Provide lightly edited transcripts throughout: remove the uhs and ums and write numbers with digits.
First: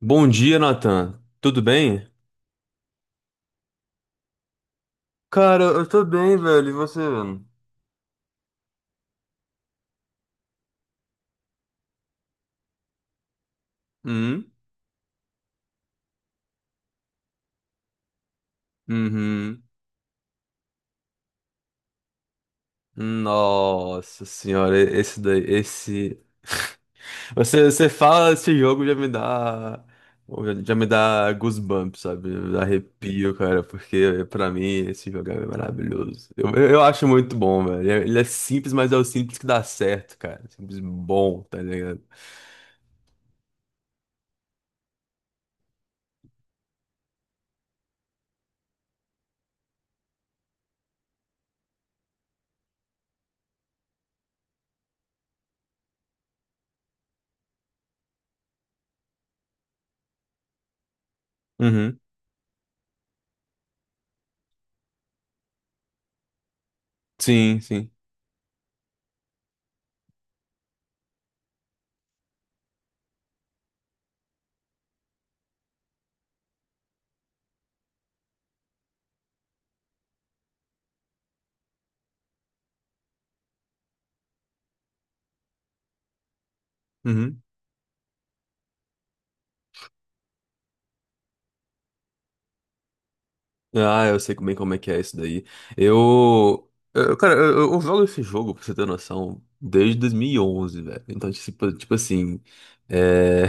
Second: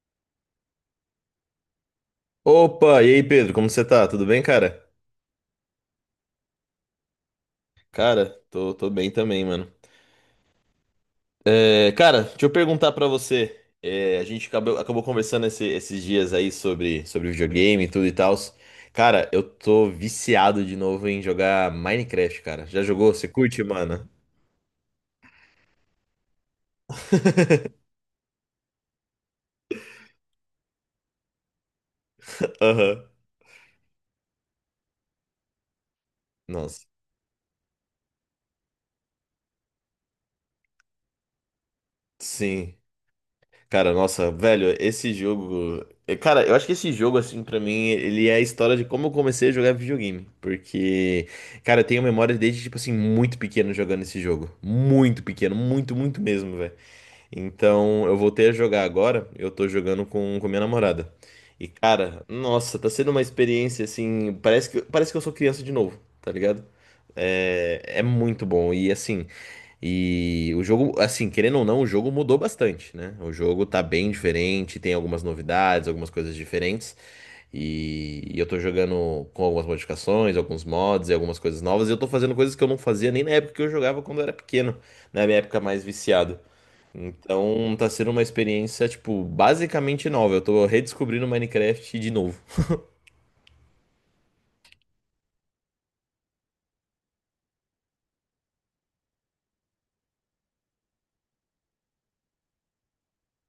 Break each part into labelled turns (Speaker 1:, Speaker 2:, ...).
Speaker 1: Bom dia, Nathan. Tudo bem?
Speaker 2: Opa, e aí Pedro, como você tá? Tudo bem, cara?
Speaker 1: Cara, eu tô bem, velho. E você, mano?
Speaker 2: Cara, tô bem também, mano. É, cara, deixa eu perguntar pra você. É, a gente
Speaker 1: Hum?
Speaker 2: acabou conversando esses dias aí sobre videogame e tudo e tal. Cara, eu
Speaker 1: Uhum.
Speaker 2: tô viciado de novo em jogar Minecraft, cara. Já jogou? Você curte, mano?
Speaker 1: Nossa senhora, esse daí, esse. Você fala esse jogo já me dá. Já me dá goosebumps, sabe? Me dá
Speaker 2: Aham.
Speaker 1: arrepio, cara, porque pra mim esse jogo é maravilhoso. Eu
Speaker 2: Nossa,
Speaker 1: acho muito bom, velho. Ele é simples, mas é o simples que dá certo, cara. Simples bom, tá ligado?
Speaker 2: sim. Cara, nossa, velho, esse jogo. Cara, eu acho que esse jogo, assim, pra mim, ele é a história de como eu comecei a jogar videogame. Porque, cara, eu tenho memória desde, tipo assim, muito pequeno jogando esse jogo. Muito pequeno, muito, muito mesmo, velho. Então, eu voltei a jogar agora. Eu tô jogando com minha namorada. E,
Speaker 1: Uhum.
Speaker 2: cara, nossa, tá sendo uma experiência assim. Parece que eu sou criança de novo, tá ligado?
Speaker 1: Sim,
Speaker 2: É,
Speaker 1: sim.
Speaker 2: é muito bom. E, assim, e o jogo, assim, querendo ou não, o jogo mudou bastante, né? O jogo tá bem diferente, tem algumas novidades, algumas coisas diferentes. E eu tô jogando com algumas modificações, alguns mods e algumas coisas novas. E eu tô fazendo coisas que eu não fazia nem na época que eu jogava quando eu era pequeno, na minha época mais viciado.
Speaker 1: Uhum.
Speaker 2: Então tá sendo uma experiência, tipo, basicamente nova. Eu tô redescobrindo Minecraft de novo.
Speaker 1: Ah, eu sei bem como é que é isso daí. Cara, eu jogo esse jogo, pra você ter noção, desde 2011, velho. Então, tipo assim, é...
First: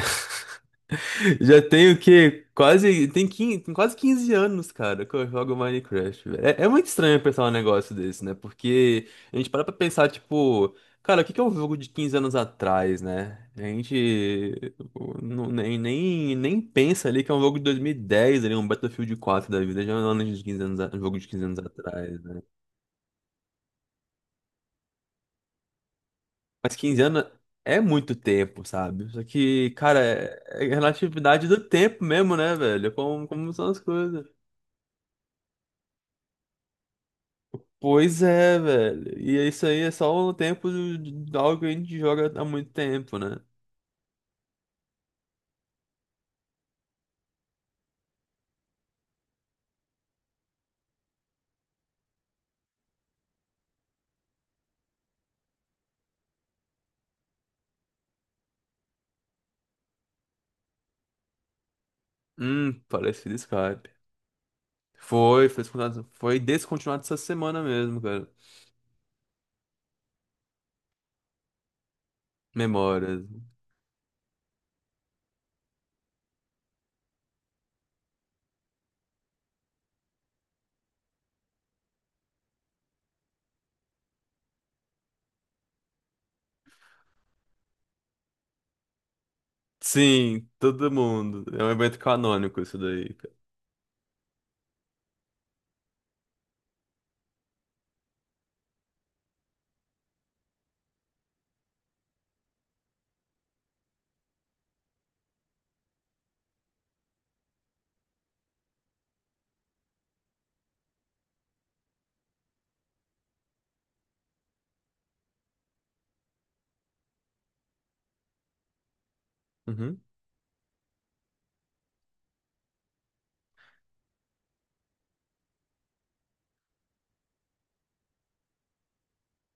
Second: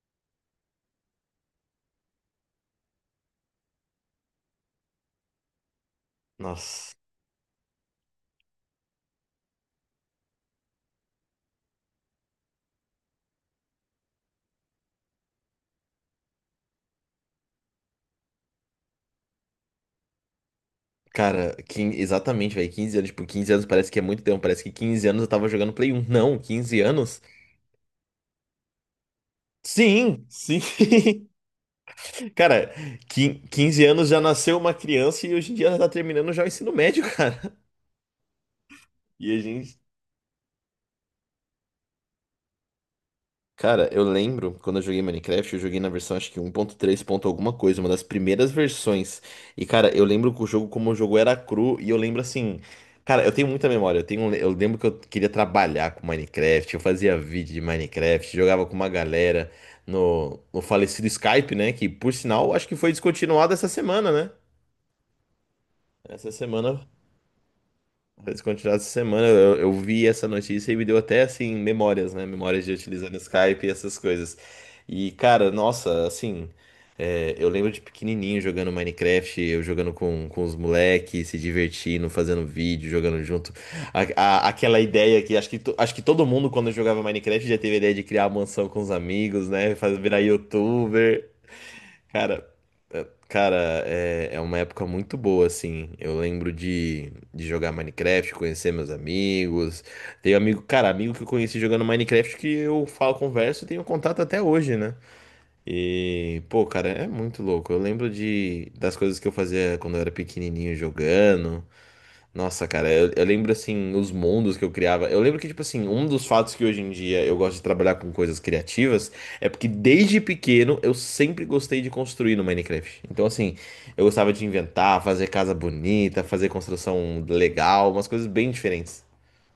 Speaker 1: já tenho o quê? Quase, tem 15, tem quase 15 anos, cara, que eu jogo Minecraft, velho. É muito
Speaker 2: Nossa.
Speaker 1: estranho pensar um negócio desse, né? Porque a gente para pra pensar, tipo. Cara, o que que é um jogo de 15 anos atrás, né? A gente o, não- nem, nem, nem pensa ali que é um jogo de 2010 ali, um Battlefield 4 da vida, já é um ano de 15 anos, um jogo de quinze
Speaker 2: Cara,
Speaker 1: anos atrás, né?
Speaker 2: exatamente, velho. 15 anos. Tipo, 15 anos parece que é muito tempo. Parece que 15 anos eu tava jogando Play 1. Não,
Speaker 1: Mas
Speaker 2: 15
Speaker 1: 15
Speaker 2: anos?
Speaker 1: anos é muito tempo, sabe? Só que, cara,
Speaker 2: Sim, sim.
Speaker 1: é relatividade do tempo mesmo, né,
Speaker 2: Cara,
Speaker 1: velho? Como, como são as
Speaker 2: 15 anos já
Speaker 1: coisas.
Speaker 2: nasceu uma criança e hoje em dia ela tá terminando já o ensino médio, cara.
Speaker 1: Pois é, velho.
Speaker 2: E
Speaker 1: E
Speaker 2: a
Speaker 1: é isso
Speaker 2: gente
Speaker 1: aí é só o tempo de algo que a gente joga há muito tempo, né?
Speaker 2: Cara, eu lembro quando eu joguei Minecraft, eu joguei na versão acho que 1.3 ponto três ponto alguma coisa, uma das primeiras versões. E cara, eu lembro que o jogo como o jogo era cru e eu lembro assim, cara, eu tenho muita memória. Eu lembro que eu queria trabalhar com Minecraft, eu fazia vídeo de Minecraft, jogava com uma galera no falecido Skype, né, que por sinal acho que foi
Speaker 1: Parece
Speaker 2: descontinuado essa
Speaker 1: Escape.
Speaker 2: semana, né?
Speaker 1: Foi, foi descontinuado,
Speaker 2: Essa
Speaker 1: foi
Speaker 2: semana
Speaker 1: descontinuado essa semana mesmo, cara.
Speaker 2: Descontinuado essa semana, eu vi essa notícia e me deu até assim memórias, né? Memórias de utilizando
Speaker 1: Memórias.
Speaker 2: Skype e essas coisas. E cara, nossa, assim, eu lembro de pequenininho jogando Minecraft, eu jogando com os moleques, se divertindo, fazendo vídeo, jogando junto. Aquela ideia que acho que todo mundo quando jogava Minecraft já teve a ideia de criar a mansão com os amigos, né? Fazer virar
Speaker 1: Sim, todo
Speaker 2: YouTuber.
Speaker 1: mundo. É um evento
Speaker 2: Cara,
Speaker 1: canônico isso daí, cara.
Speaker 2: cara, é uma época muito boa, assim. Eu lembro de jogar Minecraft, conhecer meus amigos. Tenho amigo, cara, amigo que eu conheci jogando Minecraft que eu falo, converso e tenho contato até hoje, né? E, pô, cara, é muito louco. Eu lembro de, das coisas que eu fazia quando eu era pequenininho jogando. Nossa, cara, eu lembro assim, os mundos que eu criava. Eu lembro que, tipo assim, um dos fatos que hoje em dia eu gosto de trabalhar com coisas criativas é porque
Speaker 1: Uhum.
Speaker 2: desde pequeno eu sempre gostei de construir no Minecraft. Então, assim, eu gostava de inventar, fazer casa bonita, fazer construção legal, umas coisas bem diferentes.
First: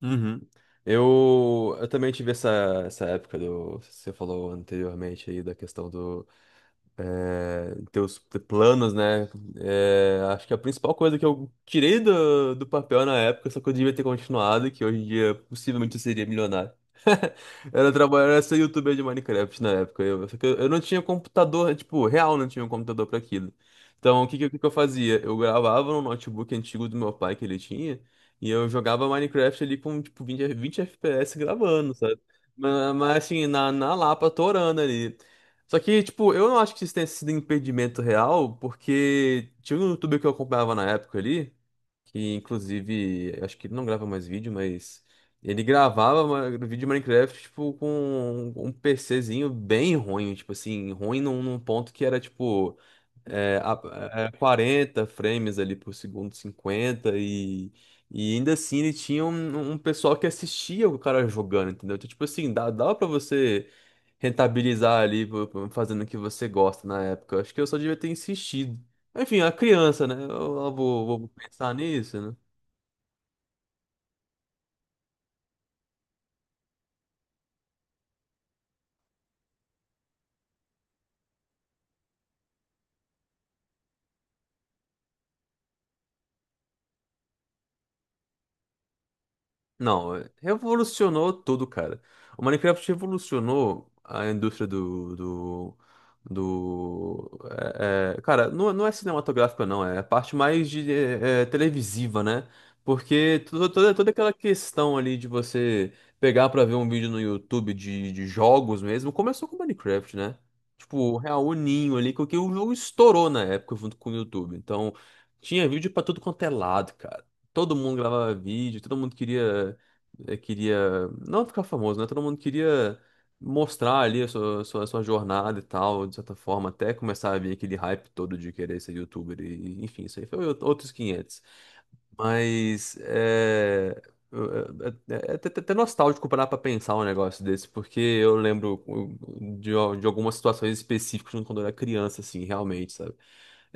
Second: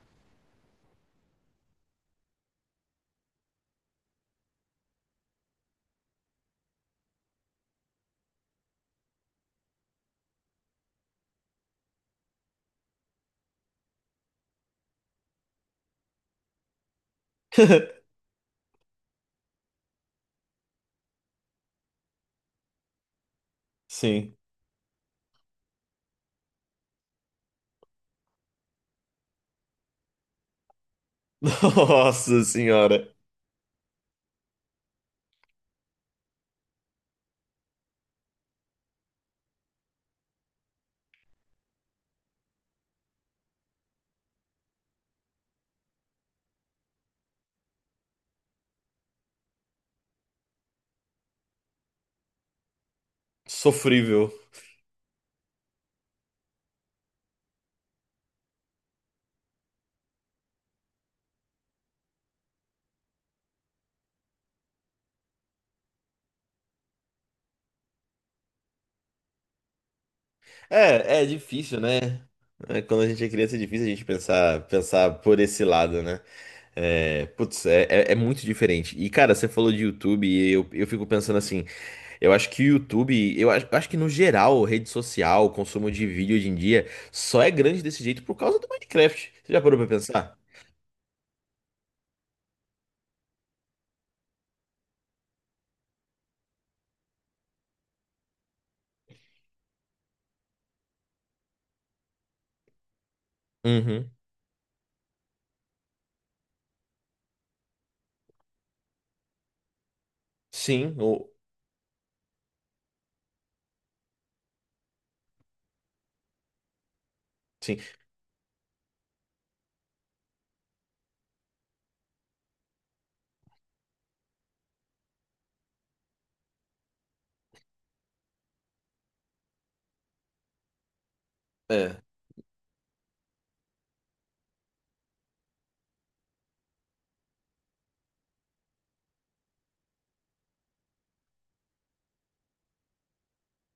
Speaker 1: Uhum. Eu também tive essa, essa época do. Você falou anteriormente aí da questão do. É, teus planos, né? É, acho que a principal coisa que eu tirei do papel na época, só que eu devia ter continuado, que hoje em dia possivelmente eu seria milionário. Era trabalhar, era ser youtuber de Minecraft na época. Só que eu não tinha computador, tipo, real não tinha um computador pra aquilo. Então, o
Speaker 2: Sim.
Speaker 1: que, que, o que que eu fazia? Eu gravava no notebook antigo do meu pai que ele tinha, e eu jogava Minecraft ali com, tipo, 20 FPS gravando, sabe?
Speaker 2: Nossa
Speaker 1: Mas,
Speaker 2: senhora.
Speaker 1: mas, assim, na Lapa, torando ali. Só que, tipo, eu não acho que isso tenha sido impedimento real, porque tinha um youtuber que eu acompanhava na época ali, que inclusive, acho que ele não grava mais vídeo, mas ele gravava vídeo de Minecraft, tipo, com um PCzinho bem ruim, tipo assim, ruim num ponto que era, tipo, é, a-
Speaker 2: Sofrível.
Speaker 1: 40 frames ali por segundo, 50, e ainda assim ele tinha um pessoal que assistia o cara jogando, entendeu? Então, tipo assim, dava pra você rentabilizar ali, pô, pô, fazendo o que você gosta na época. Acho que eu só devia ter insistido. Enfim, a criança, né? Eu
Speaker 2: É
Speaker 1: vou pensar
Speaker 2: difícil,
Speaker 1: nisso,
Speaker 2: né?
Speaker 1: né?
Speaker 2: É, quando a gente é criança é difícil a gente pensar por esse lado, né? É, putz, é muito diferente. E, cara, você falou de YouTube e eu fico pensando assim, eu acho que o YouTube, eu acho que no geral, rede social, consumo de vídeo hoje em dia, só é grande desse jeito por causa do Minecraft. Você já parou pra
Speaker 1: Não, é,
Speaker 2: pensar?
Speaker 1: revolucionou tudo, cara. O Minecraft revolucionou a indústria do, cara, não, não é cinematográfica não, é a parte mais de televisiva, né? Porque
Speaker 2: Uhum.
Speaker 1: toda aquela questão ali de você pegar pra ver um vídeo no YouTube de jogos mesmo, começou com o Minecraft, né?
Speaker 2: Sim,
Speaker 1: Tipo, o real o ninho ali, que o jogo estourou na época junto com o YouTube. Então, tinha vídeo pra tudo quanto é lado, cara. Todo
Speaker 2: Sim,
Speaker 1: mundo gravava vídeo, todo mundo queria não ficar famoso, né? Todo mundo queria mostrar ali a sua jornada e tal, de certa forma, até começar a vir aquele hype todo de querer ser youtuber e, enfim, isso aí foi outros 500
Speaker 2: é.
Speaker 1: mas é, até nostálgico parar pra pensar um negócio desse, porque eu lembro de algumas situações específicas quando eu era criança, assim, realmente, sabe?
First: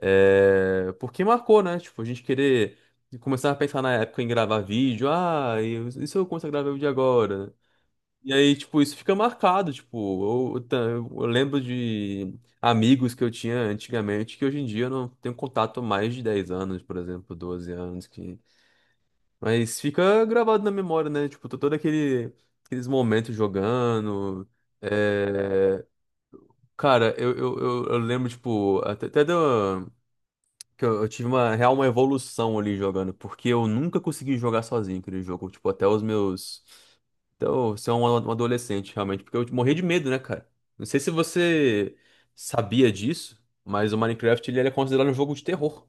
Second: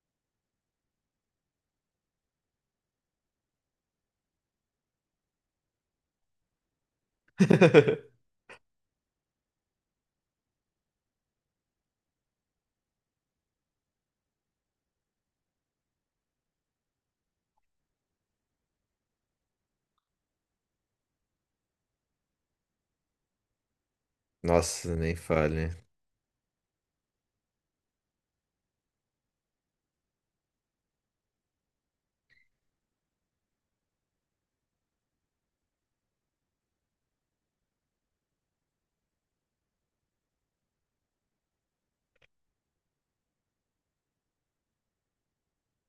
Speaker 1: É, porque marcou, né? Tipo, a gente querer começar a pensar na época em gravar vídeo, ah, e se eu começar a gravar vídeo agora? E aí, tipo, isso fica marcado, tipo, eu lembro de amigos que eu tinha antigamente que hoje em dia eu não tenho contato há mais de 10 anos, por exemplo, 12 anos, que mas fica gravado na memória, né? Tipo, aqueles momentos jogando.
Speaker 2: Nossa, nem fale.
Speaker 1: é, Cara, eu lembro, tipo, que eu, tive uma real uma evolução ali jogando, porque eu nunca consegui jogar sozinho aquele jogo. Tipo, até os meus. Então, você é um adolescente, realmente, porque eu morri de medo, né, cara? Não sei se você sabia disso, mas o Minecraft ele era considerado um jogo de terror.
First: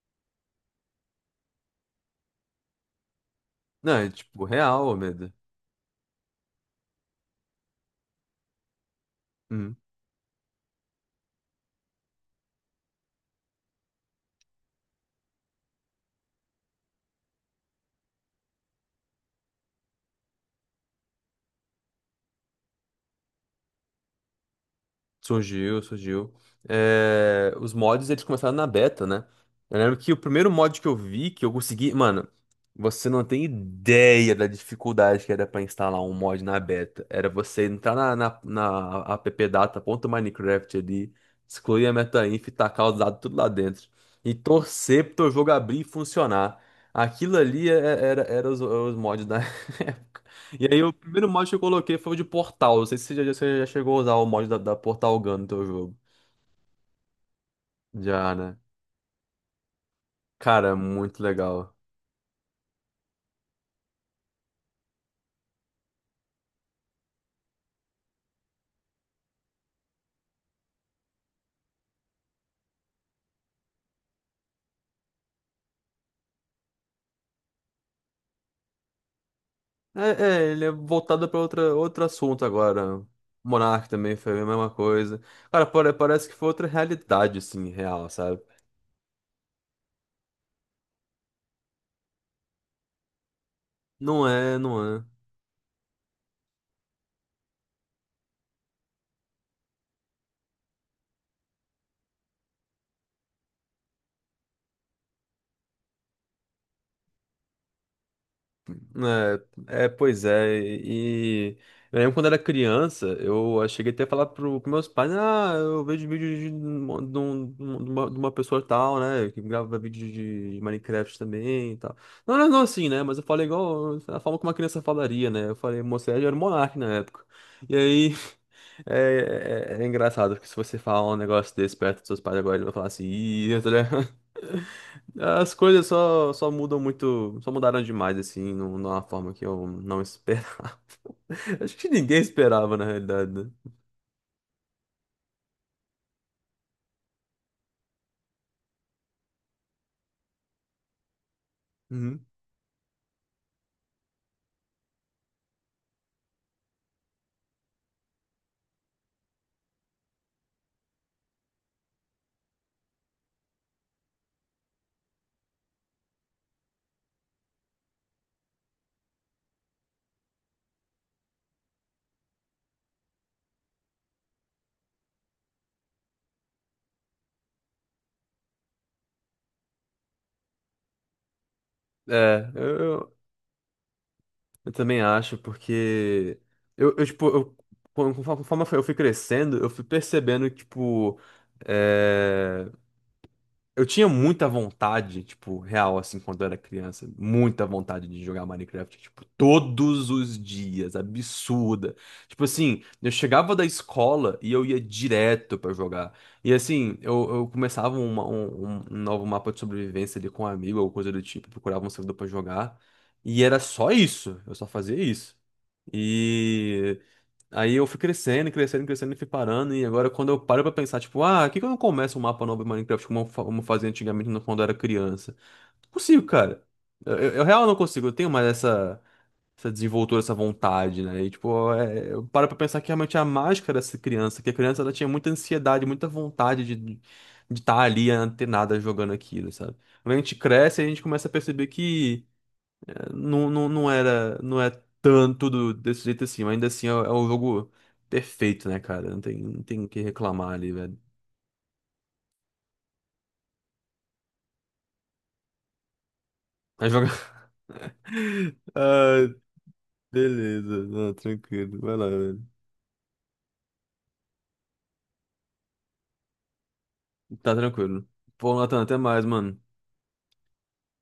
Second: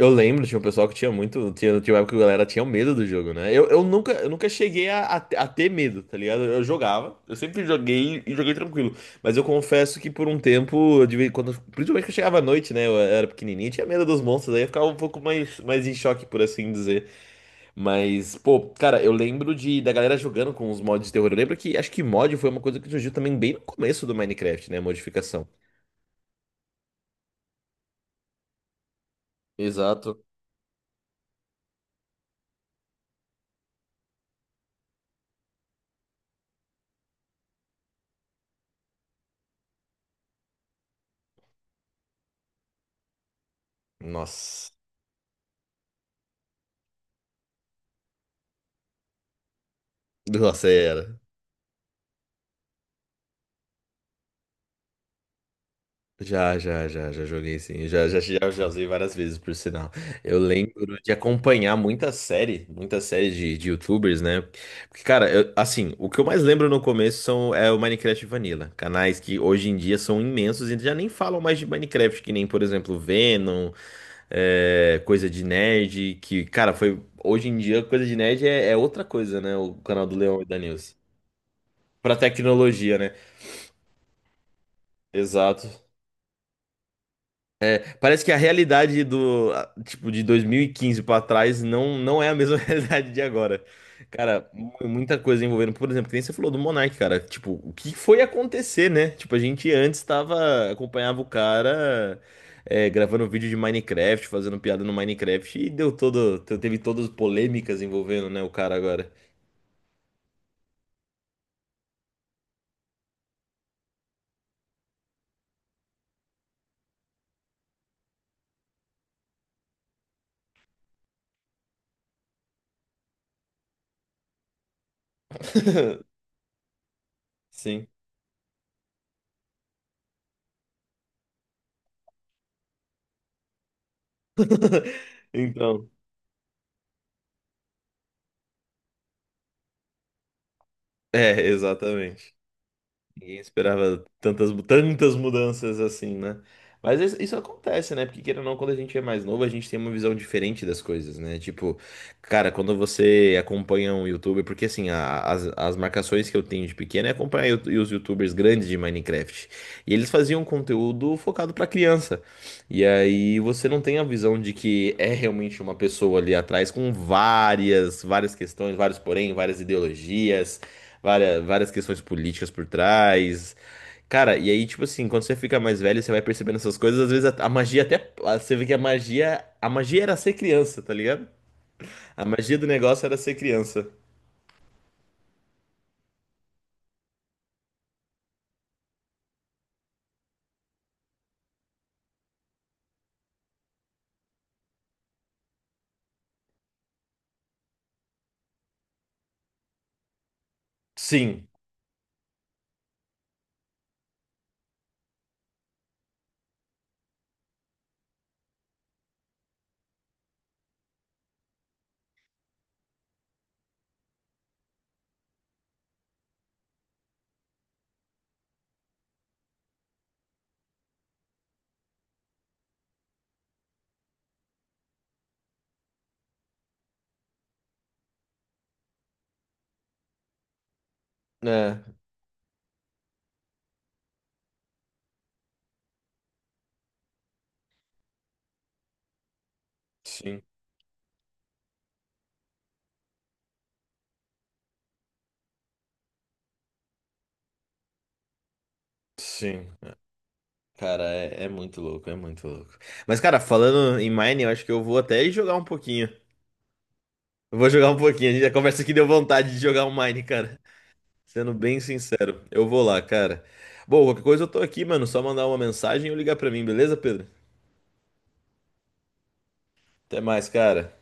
Speaker 2: Eu lembro, tinha um pessoal que tinha muito. Tinha uma época que a galera tinha medo do jogo, né? Eu, eu
Speaker 1: Não, é
Speaker 2: nunca, eu
Speaker 1: tipo,
Speaker 2: nunca cheguei
Speaker 1: real,
Speaker 2: a, a,
Speaker 1: medo.
Speaker 2: a ter medo, tá ligado? Eu jogava, eu sempre joguei e joguei tranquilo. Mas eu
Speaker 1: Uhum.
Speaker 2: confesso que por um tempo, principalmente quando chegava à noite, né? Eu era pequenininho, tinha medo dos monstros, aí eu ficava um pouco mais em choque, por assim dizer. Mas, pô, cara, eu lembro da galera jogando com os mods de terror. Eu lembro que acho que mod foi uma coisa que surgiu também bem no começo do Minecraft, né? Modificação.
Speaker 1: Surgiu, surgiu. É, os mods, eles começaram na beta, né? Eu lembro que o
Speaker 2: Exato.
Speaker 1: primeiro mod que eu vi, que eu consegui... Mano, você não tem ideia da dificuldade que era pra instalar um mod na beta. Era você entrar na appdata.minecraft ali, excluir a metainf e tacar os dados tudo lá dentro. E
Speaker 2: Nossa.
Speaker 1: torcer pro teu jogo abrir e funcionar. Aquilo ali era os mods da época. E
Speaker 2: Nossa,
Speaker 1: aí o
Speaker 2: era.
Speaker 1: primeiro mod que eu coloquei foi o de Portal. Não sei se você já, você já chegou a usar o mod da Portal Gun no teu jogo.
Speaker 2: Já, já, já, já joguei sim. Já, já,
Speaker 1: Já,
Speaker 2: já,
Speaker 1: né?
Speaker 2: já usei várias vezes, por sinal. Eu
Speaker 1: Cara, é
Speaker 2: lembro de
Speaker 1: muito legal.
Speaker 2: acompanhar muita série de YouTubers, né? Porque, cara, assim, o que eu mais lembro no começo é o Minecraft Vanilla. Canais que hoje em dia são imensos e já nem falam mais de Minecraft, que nem, por exemplo, Venom, coisa de nerd, que, cara, foi. Hoje em dia, coisa de nerd é outra coisa, né? O canal
Speaker 1: É,
Speaker 2: do Leão e da
Speaker 1: ele é
Speaker 2: Nilce.
Speaker 1: voltado pra outro
Speaker 2: Pra
Speaker 1: assunto
Speaker 2: tecnologia,
Speaker 1: agora.
Speaker 2: né?
Speaker 1: Monarch também foi a mesma coisa. Cara,
Speaker 2: Exato.
Speaker 1: parece que foi outra realidade, assim, real,
Speaker 2: Parece que a
Speaker 1: sabe?
Speaker 2: realidade tipo, de 2015 pra trás não é a mesma realidade de agora.
Speaker 1: Não
Speaker 2: Cara,
Speaker 1: é, não é.
Speaker 2: muita coisa envolvendo, por exemplo, que nem você falou do Monark, cara. Tipo, o que foi acontecer, né? Tipo, a gente antes acompanhava o cara gravando vídeo de Minecraft, fazendo piada no Minecraft e teve todas as polêmicas envolvendo, né, o cara agora.
Speaker 1: Pois é, e eu lembro quando era criança, eu cheguei até a falar pros meus pais, ah, eu vejo vídeo de uma pessoa tal, né, que grava vídeo de Minecraft também e tal. Não, não, não assim, né, mas eu falei igual, a forma como uma criança falaria, né, eu falei, moça, eu era um monarca na época. E
Speaker 2: Sim.
Speaker 1: aí, é engraçado, porque se você falar um negócio desse perto dos seus pais agora, ele vai falar assim, ih, tá ligado? As coisas
Speaker 2: Então,
Speaker 1: só mudam muito, só mudaram demais, assim, numa forma que eu não esperava. Acho que ninguém
Speaker 2: exatamente.
Speaker 1: esperava, na realidade,
Speaker 2: Ninguém
Speaker 1: né?
Speaker 2: esperava tantas mudanças assim, né? Mas isso acontece, né? Porque queira ou não, quando a gente é mais novo, a gente tem uma visão diferente das coisas, né? Tipo,
Speaker 1: Uhum.
Speaker 2: cara, quando você acompanha um youtuber, porque assim, as marcações que eu tenho de pequeno é acompanhar os youtubers grandes de Minecraft. E eles faziam conteúdo focado pra criança. E aí você não tem a visão de que é realmente uma pessoa ali atrás com várias questões, vários porém, várias ideologias várias questões políticas por trás. Cara, e aí, tipo assim, quando você fica mais velho, você vai percebendo essas coisas, às vezes a magia até. Você vê que a magia. A magia era ser criança, tá ligado? A
Speaker 1: É,
Speaker 2: magia do
Speaker 1: eu,
Speaker 2: negócio era
Speaker 1: eu,
Speaker 2: ser criança.
Speaker 1: eu também acho, porque tipo, conforme eu fui crescendo, eu fui percebendo que, tipo, é, eu tinha muita vontade, tipo, real, assim, quando eu era criança, muita vontade de jogar Minecraft, tipo, todos os dias,
Speaker 2: Sim,
Speaker 1: absurda. Tipo assim, eu chegava da escola e eu ia direto pra jogar. E assim, eu começava um novo mapa de sobrevivência ali com um amigo ou coisa do tipo, procurava um servidor pra jogar. E era só isso, eu só fazia isso. E. Aí eu fui crescendo, crescendo, crescendo e fui parando. E agora, quando eu paro pra pensar, tipo, ah, por que que eu não começo um mapa novo em Minecraft como como eu fazia antigamente quando eu era criança? Não consigo, cara. Eu real não consigo. Eu tenho mais essa desenvoltura, essa vontade, né? E, tipo,
Speaker 2: né?
Speaker 1: eu paro pra pensar que realmente a mágica dessa criança, que a criança ela tinha muita ansiedade, muita vontade de estar de tá ali antenada jogando aquilo, sabe? Quando a gente
Speaker 2: Sim,
Speaker 1: cresce, a gente começa a perceber que. Não, não, não era, não é tanto desse jeito assim, mas ainda assim é o jogo perfeito, né, cara? Não tem, não
Speaker 2: sim.
Speaker 1: tem o que reclamar ali, velho.
Speaker 2: Cara, é muito louco, é muito louco. Mas, cara, falando em Mine, eu acho que eu vou até jogar um pouquinho.
Speaker 1: Mas joga.
Speaker 2: Eu vou jogar um pouquinho, a conversa aqui deu
Speaker 1: Ah,
Speaker 2: vontade de jogar um Mine, cara.
Speaker 1: beleza, não,
Speaker 2: Sendo bem
Speaker 1: tranquilo, vai lá,
Speaker 2: sincero,
Speaker 1: velho.
Speaker 2: eu vou lá, cara. Bom, qualquer coisa eu tô aqui, mano. Só mandar uma mensagem ou ligar pra mim, beleza, Pedro?
Speaker 1: Tá tranquilo. Pô, Nathan, até mais, mano.
Speaker 2: Até mais, cara.